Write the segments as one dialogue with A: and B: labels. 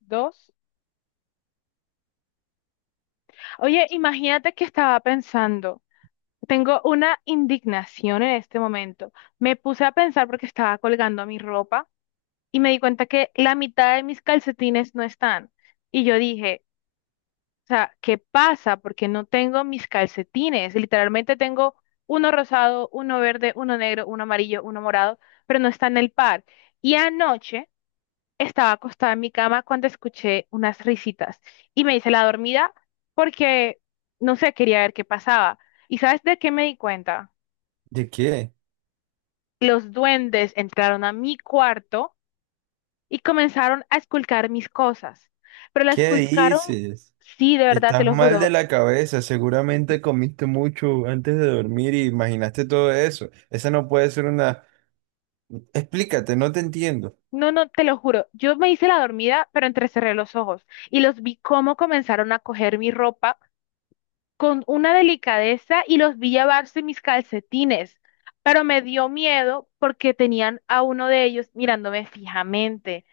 A: Dos. Oye, imagínate que estaba pensando. Tengo una indignación en este momento. Me puse a pensar porque estaba colgando mi ropa y me di cuenta que la mitad de mis calcetines no están. Y yo dije, o sea, ¿qué pasa? Porque no tengo mis calcetines. Literalmente tengo uno rosado, uno verde, uno negro, uno amarillo, uno morado, pero no está en el par. Y anoche, estaba acostada en mi cama cuando escuché unas risitas y me hice la dormida porque, no sé, quería ver qué pasaba. ¿Y sabes de qué me di cuenta?
B: ¿De qué?
A: Los duendes entraron a mi cuarto y comenzaron a esculcar mis cosas. Pero la
B: ¿Qué
A: esculcaron,
B: dices?
A: sí, de verdad, te
B: Estás
A: lo
B: mal de
A: juro.
B: la cabeza, seguramente comiste mucho antes de dormir y imaginaste todo eso. Esa no puede ser una... Explícate, no te entiendo.
A: No, no, te lo juro. Yo me hice la dormida, pero entrecerré los ojos y los vi cómo comenzaron a coger mi ropa con una delicadeza y los vi llevarse mis calcetines, pero me dio miedo porque tenían a uno de ellos mirándome fijamente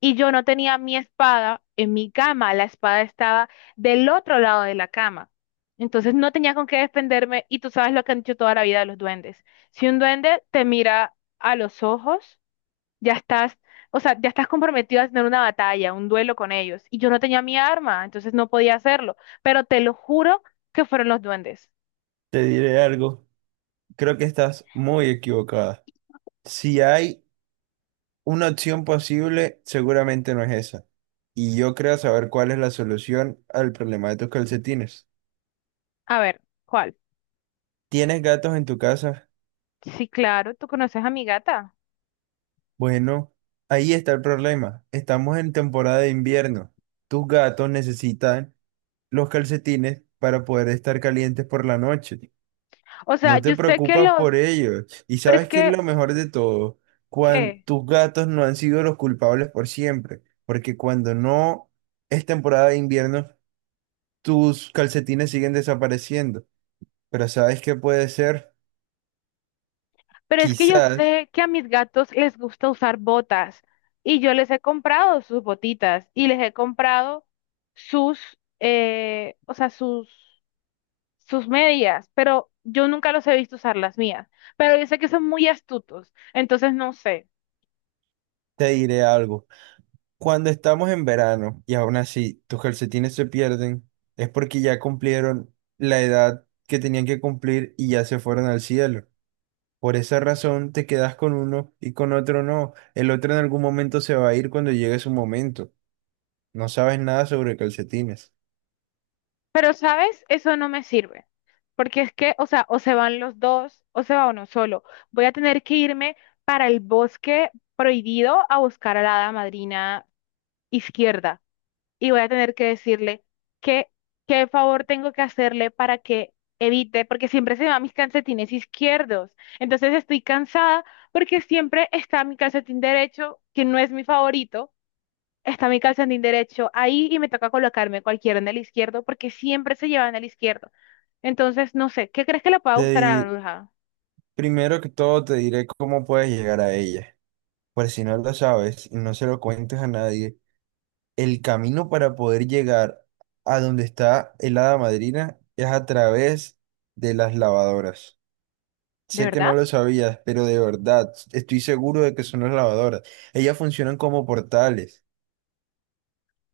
A: y yo no tenía mi espada en mi cama, la espada estaba del otro lado de la cama. Entonces no tenía con qué defenderme y tú sabes lo que han dicho toda la vida de los duendes. Si un duende te mira a los ojos, ya estás, o sea, ya estás comprometido a tener una batalla, un duelo con ellos. Y yo no tenía mi arma, entonces no podía hacerlo. Pero te lo juro que fueron los duendes.
B: Te diré algo, creo que estás muy equivocada. Si hay una opción posible, seguramente no es esa. Y yo creo saber cuál es la solución al problema de tus calcetines.
A: A ver, ¿cuál?
B: ¿Tienes gatos en tu casa?
A: Sí, claro, tú conoces a mi gata.
B: Bueno, ahí está el problema. Estamos en temporada de invierno. Tus gatos necesitan los calcetines para poder estar calientes por la noche.
A: O sea,
B: No te
A: yo sé que
B: preocupas
A: los,
B: por ellos. Y
A: pero es
B: sabes qué es
A: que,
B: lo mejor de todo, cuando
A: ¿qué?
B: tus gatos no han sido los culpables por siempre, porque cuando no es temporada de invierno, tus calcetines siguen desapareciendo. Pero ¿sabes qué puede ser?
A: Pero es que yo
B: Quizás
A: sé que a mis gatos les gusta usar botas y yo les he comprado sus botitas y les he comprado sus, o sea, sus medias, pero yo nunca los he visto usar las mías. Pero yo sé que son muy astutos, entonces no sé.
B: te diré algo. Cuando estamos en verano y aún así tus calcetines se pierden, es porque ya cumplieron la edad que tenían que cumplir y ya se fueron al cielo. Por esa razón te quedas con uno y con otro no. El otro en algún momento se va a ir cuando llegue su momento. No sabes nada sobre calcetines.
A: Pero, ¿sabes? Eso no me sirve. Porque es que, o sea, o se van los dos, o se va uno solo. Voy a tener que irme para el bosque prohibido a buscar a la hada madrina izquierda. Y voy a tener que decirle qué, qué favor tengo que hacerle para que evite, porque siempre se va mis calcetines izquierdos. Entonces estoy cansada porque siempre está mi calcetín derecho, que no es mi favorito, está mi calcetín derecho ahí y me toca colocarme cualquiera en el izquierdo porque siempre se llevan el izquierdo. Entonces, no sé, ¿qué crees que le pueda
B: Te
A: gustar a la
B: di-
A: bruja?
B: Primero que todo te diré cómo puedes llegar a ella. Por si no lo sabes y no se lo cuentes a nadie, el camino para poder llegar a donde está el hada madrina es a través de las lavadoras.
A: ¿De
B: Sé que
A: verdad?
B: no lo sabías, pero de verdad, estoy seguro de que son las lavadoras. Ellas funcionan como portales.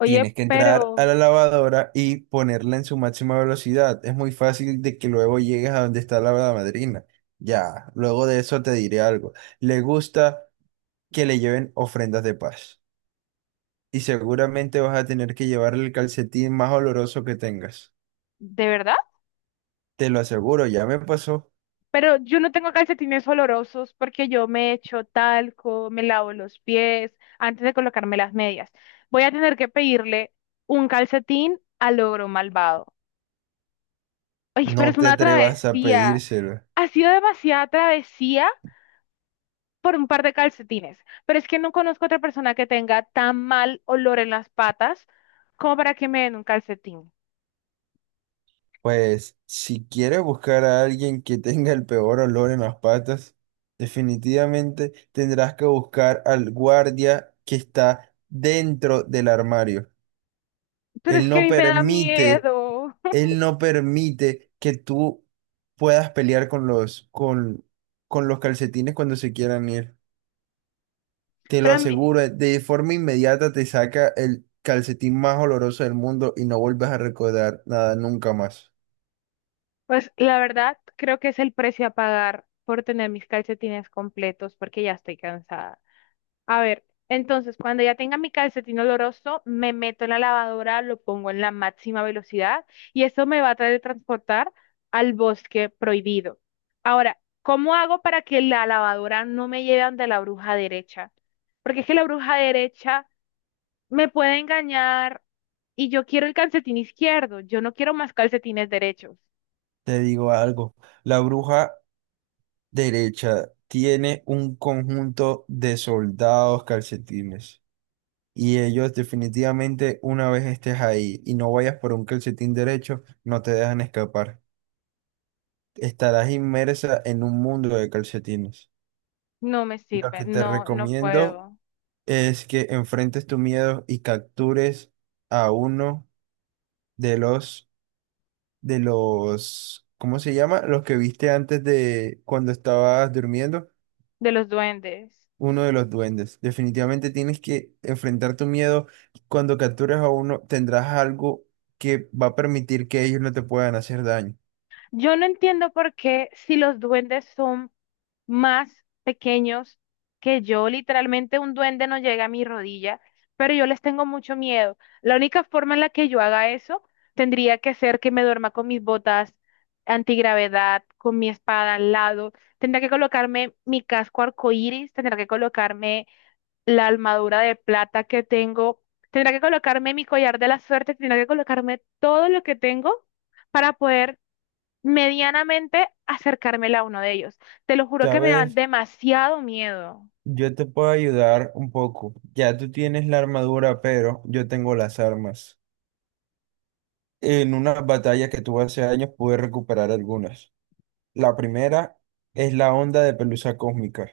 A: Oye,
B: Tienes que entrar a
A: pero,
B: la lavadora y ponerla en su máxima velocidad. Es muy fácil de que luego llegues a donde está la hada madrina. Ya, luego de eso te diré algo. Le gusta que le lleven ofrendas de paz, y seguramente vas a tener que llevarle el calcetín más oloroso que tengas.
A: ¿de verdad?
B: Te lo aseguro, ya me pasó.
A: Pero yo no tengo calcetines olorosos porque yo me echo talco, me lavo los pies antes de colocarme las medias. Voy a tener que pedirle un calcetín al ogro malvado. Ay, pero
B: No
A: es
B: te
A: una
B: atrevas a
A: travesía.
B: pedírselo.
A: Ha sido demasiada travesía por un par de calcetines. Pero es que no conozco otra persona que tenga tan mal olor en las patas como para que me den un calcetín.
B: Pues si quieres buscar a alguien que tenga el peor olor en las patas, definitivamente tendrás que buscar al guardia que está dentro del armario.
A: Pero es
B: Él
A: que a
B: no
A: mí me da
B: permite,
A: miedo.
B: él no permite que tú puedas pelear con los calcetines cuando se quieran ir. Te lo
A: Pero a mí-
B: aseguro, de forma inmediata te saca el calcetín más oloroso del mundo y no vuelves a recordar nada nunca más.
A: Pues la verdad, creo que es el precio a pagar por tener mis calcetines completos porque ya estoy cansada. A ver, entonces cuando ya tenga mi calcetín oloroso, me meto en la lavadora, lo pongo en la máxima velocidad y eso me va a traer transportar al bosque prohibido. Ahora, ¿cómo hago para que la lavadora no me lleve ante la bruja derecha? Porque es que la bruja derecha me puede engañar y yo quiero el calcetín izquierdo, yo no quiero más calcetines derechos.
B: Te digo algo, la bruja derecha tiene un conjunto de soldados calcetines y ellos definitivamente una vez estés ahí y no vayas por un calcetín derecho, no te dejan escapar. Estarás inmersa en un mundo de calcetines.
A: No me
B: Lo
A: sirve,
B: que te
A: no, no
B: recomiendo
A: puedo.
B: es que enfrentes tu miedo y captures a uno de los, de los, ¿cómo se llama? Los que viste antes de cuando estabas durmiendo,
A: De los duendes.
B: uno de los duendes. Definitivamente tienes que enfrentar tu miedo. Cuando captures a uno, tendrás algo que va a permitir que ellos no te puedan hacer daño.
A: Yo no entiendo por qué si los duendes son más pequeños que yo, literalmente un duende no llega a mi rodilla, pero yo les tengo mucho miedo. La única forma en la que yo haga eso tendría que ser que me duerma con mis botas antigravedad, con mi espada al lado, tendría que colocarme mi casco arcoíris, tendría que colocarme la armadura de plata que tengo. Tendrá que colocarme mi collar de la suerte, tendrá que colocarme todo lo que tengo para poder medianamente acercarme a uno de ellos. Te lo juro que me dan
B: ¿Sabes?
A: demasiado miedo.
B: Yo te puedo ayudar un poco. Ya tú tienes la armadura, pero yo tengo las armas. En una batalla que tuve hace años pude recuperar algunas. La primera es la onda de pelusa cósmica.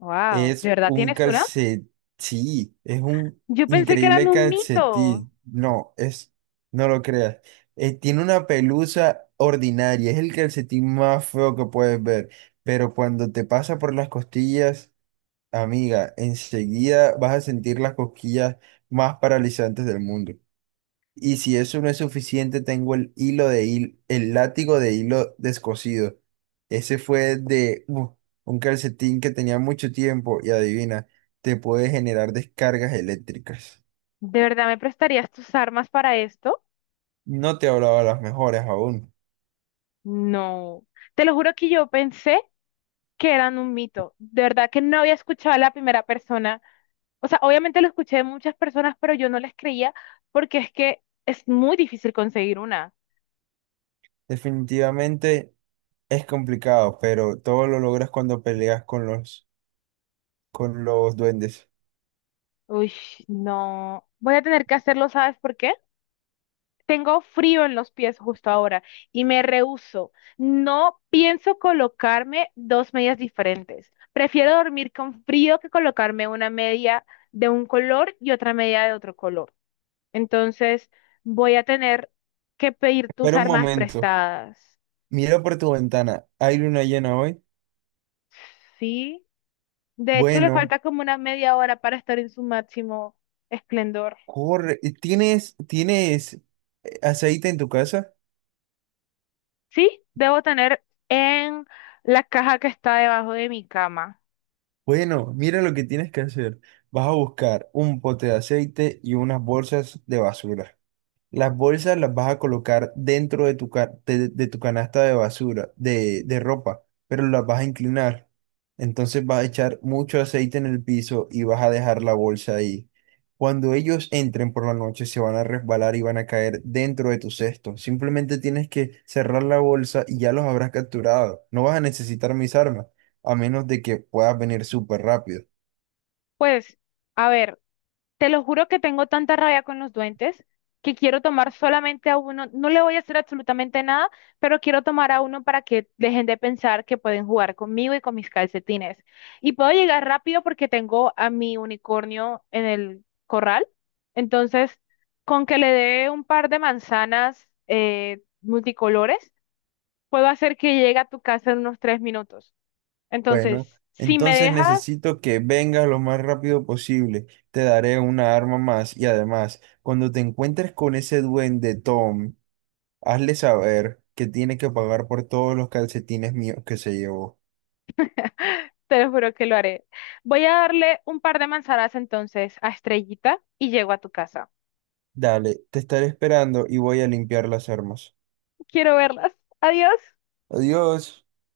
A: Wow, ¿de
B: Es
A: verdad
B: un
A: tienes una?
B: calcetín. Sí, es un
A: Yo pensé que eran
B: increíble
A: un mito.
B: calcetín. No, es, no lo creas. Tiene una pelusa ordinaria. Es el calcetín más feo que puedes ver. Pero cuando te pasa por las costillas, amiga, enseguida vas a sentir las cosquillas más paralizantes del mundo. Y si eso no es suficiente, tengo el hilo de hil el látigo de hilo descosido. Ese fue de un calcetín que tenía mucho tiempo y adivina, te puede generar descargas eléctricas.
A: ¿De verdad me prestarías tus armas para esto?
B: No te hablaba las mejores aún.
A: No. Te lo juro que yo pensé que eran un mito. De verdad que no había escuchado a la primera persona. O sea, obviamente lo escuché de muchas personas, pero yo no les creía porque es que es muy difícil conseguir una.
B: Definitivamente es complicado, pero todo lo logras cuando peleas con los duendes.
A: Uy, no. Voy a tener que hacerlo, ¿sabes por qué? Tengo frío en los pies justo ahora y me rehúso. No pienso colocarme dos medias diferentes. Prefiero dormir con frío que colocarme una media de un color y otra media de otro color. Entonces, voy a tener que pedir tus
B: Espera un
A: armas
B: momento.
A: prestadas.
B: Mira por tu ventana. ¿Hay luna llena hoy?
A: ¿Sí? De hecho, le
B: Bueno.
A: falta como una media hora para estar en su máximo esplendor.
B: Corre, ¿tienes aceite en tu casa?
A: Sí, debo tener en la caja que está debajo de mi cama.
B: Bueno, mira lo que tienes que hacer. Vas a buscar un pote de aceite y unas bolsas de basura. Las bolsas las vas a colocar dentro de tu, de tu canasta de basura, de ropa, pero las vas a inclinar. Entonces vas a echar mucho aceite en el piso y vas a dejar la bolsa ahí. Cuando ellos entren por la noche, se van a resbalar y van a caer dentro de tu cesto. Simplemente tienes que cerrar la bolsa y ya los habrás capturado. No vas a necesitar mis armas, a menos de que puedas venir súper rápido.
A: Pues, a ver, te lo juro que tengo tanta rabia con los duendes que quiero tomar solamente a uno. No le voy a hacer absolutamente nada, pero quiero tomar a uno para que dejen de pensar que pueden jugar conmigo y con mis calcetines. Y puedo llegar rápido porque tengo a mi unicornio en el corral. Entonces, con que le dé un par de manzanas multicolores, puedo hacer que llegue a tu casa en unos 3 minutos.
B: Bueno,
A: Entonces, si me
B: entonces
A: dejas...
B: necesito que vengas lo más rápido posible. Te daré una arma más y además, cuando te encuentres con ese duende Tom, hazle saber que tiene que pagar por todos los calcetines míos que se llevó.
A: Te lo juro que lo haré. Voy a darle un par de manzanas entonces a Estrellita y llego a tu casa.
B: Dale, te estaré esperando y voy a limpiar las armas.
A: Quiero verlas. Adiós.
B: Adiós.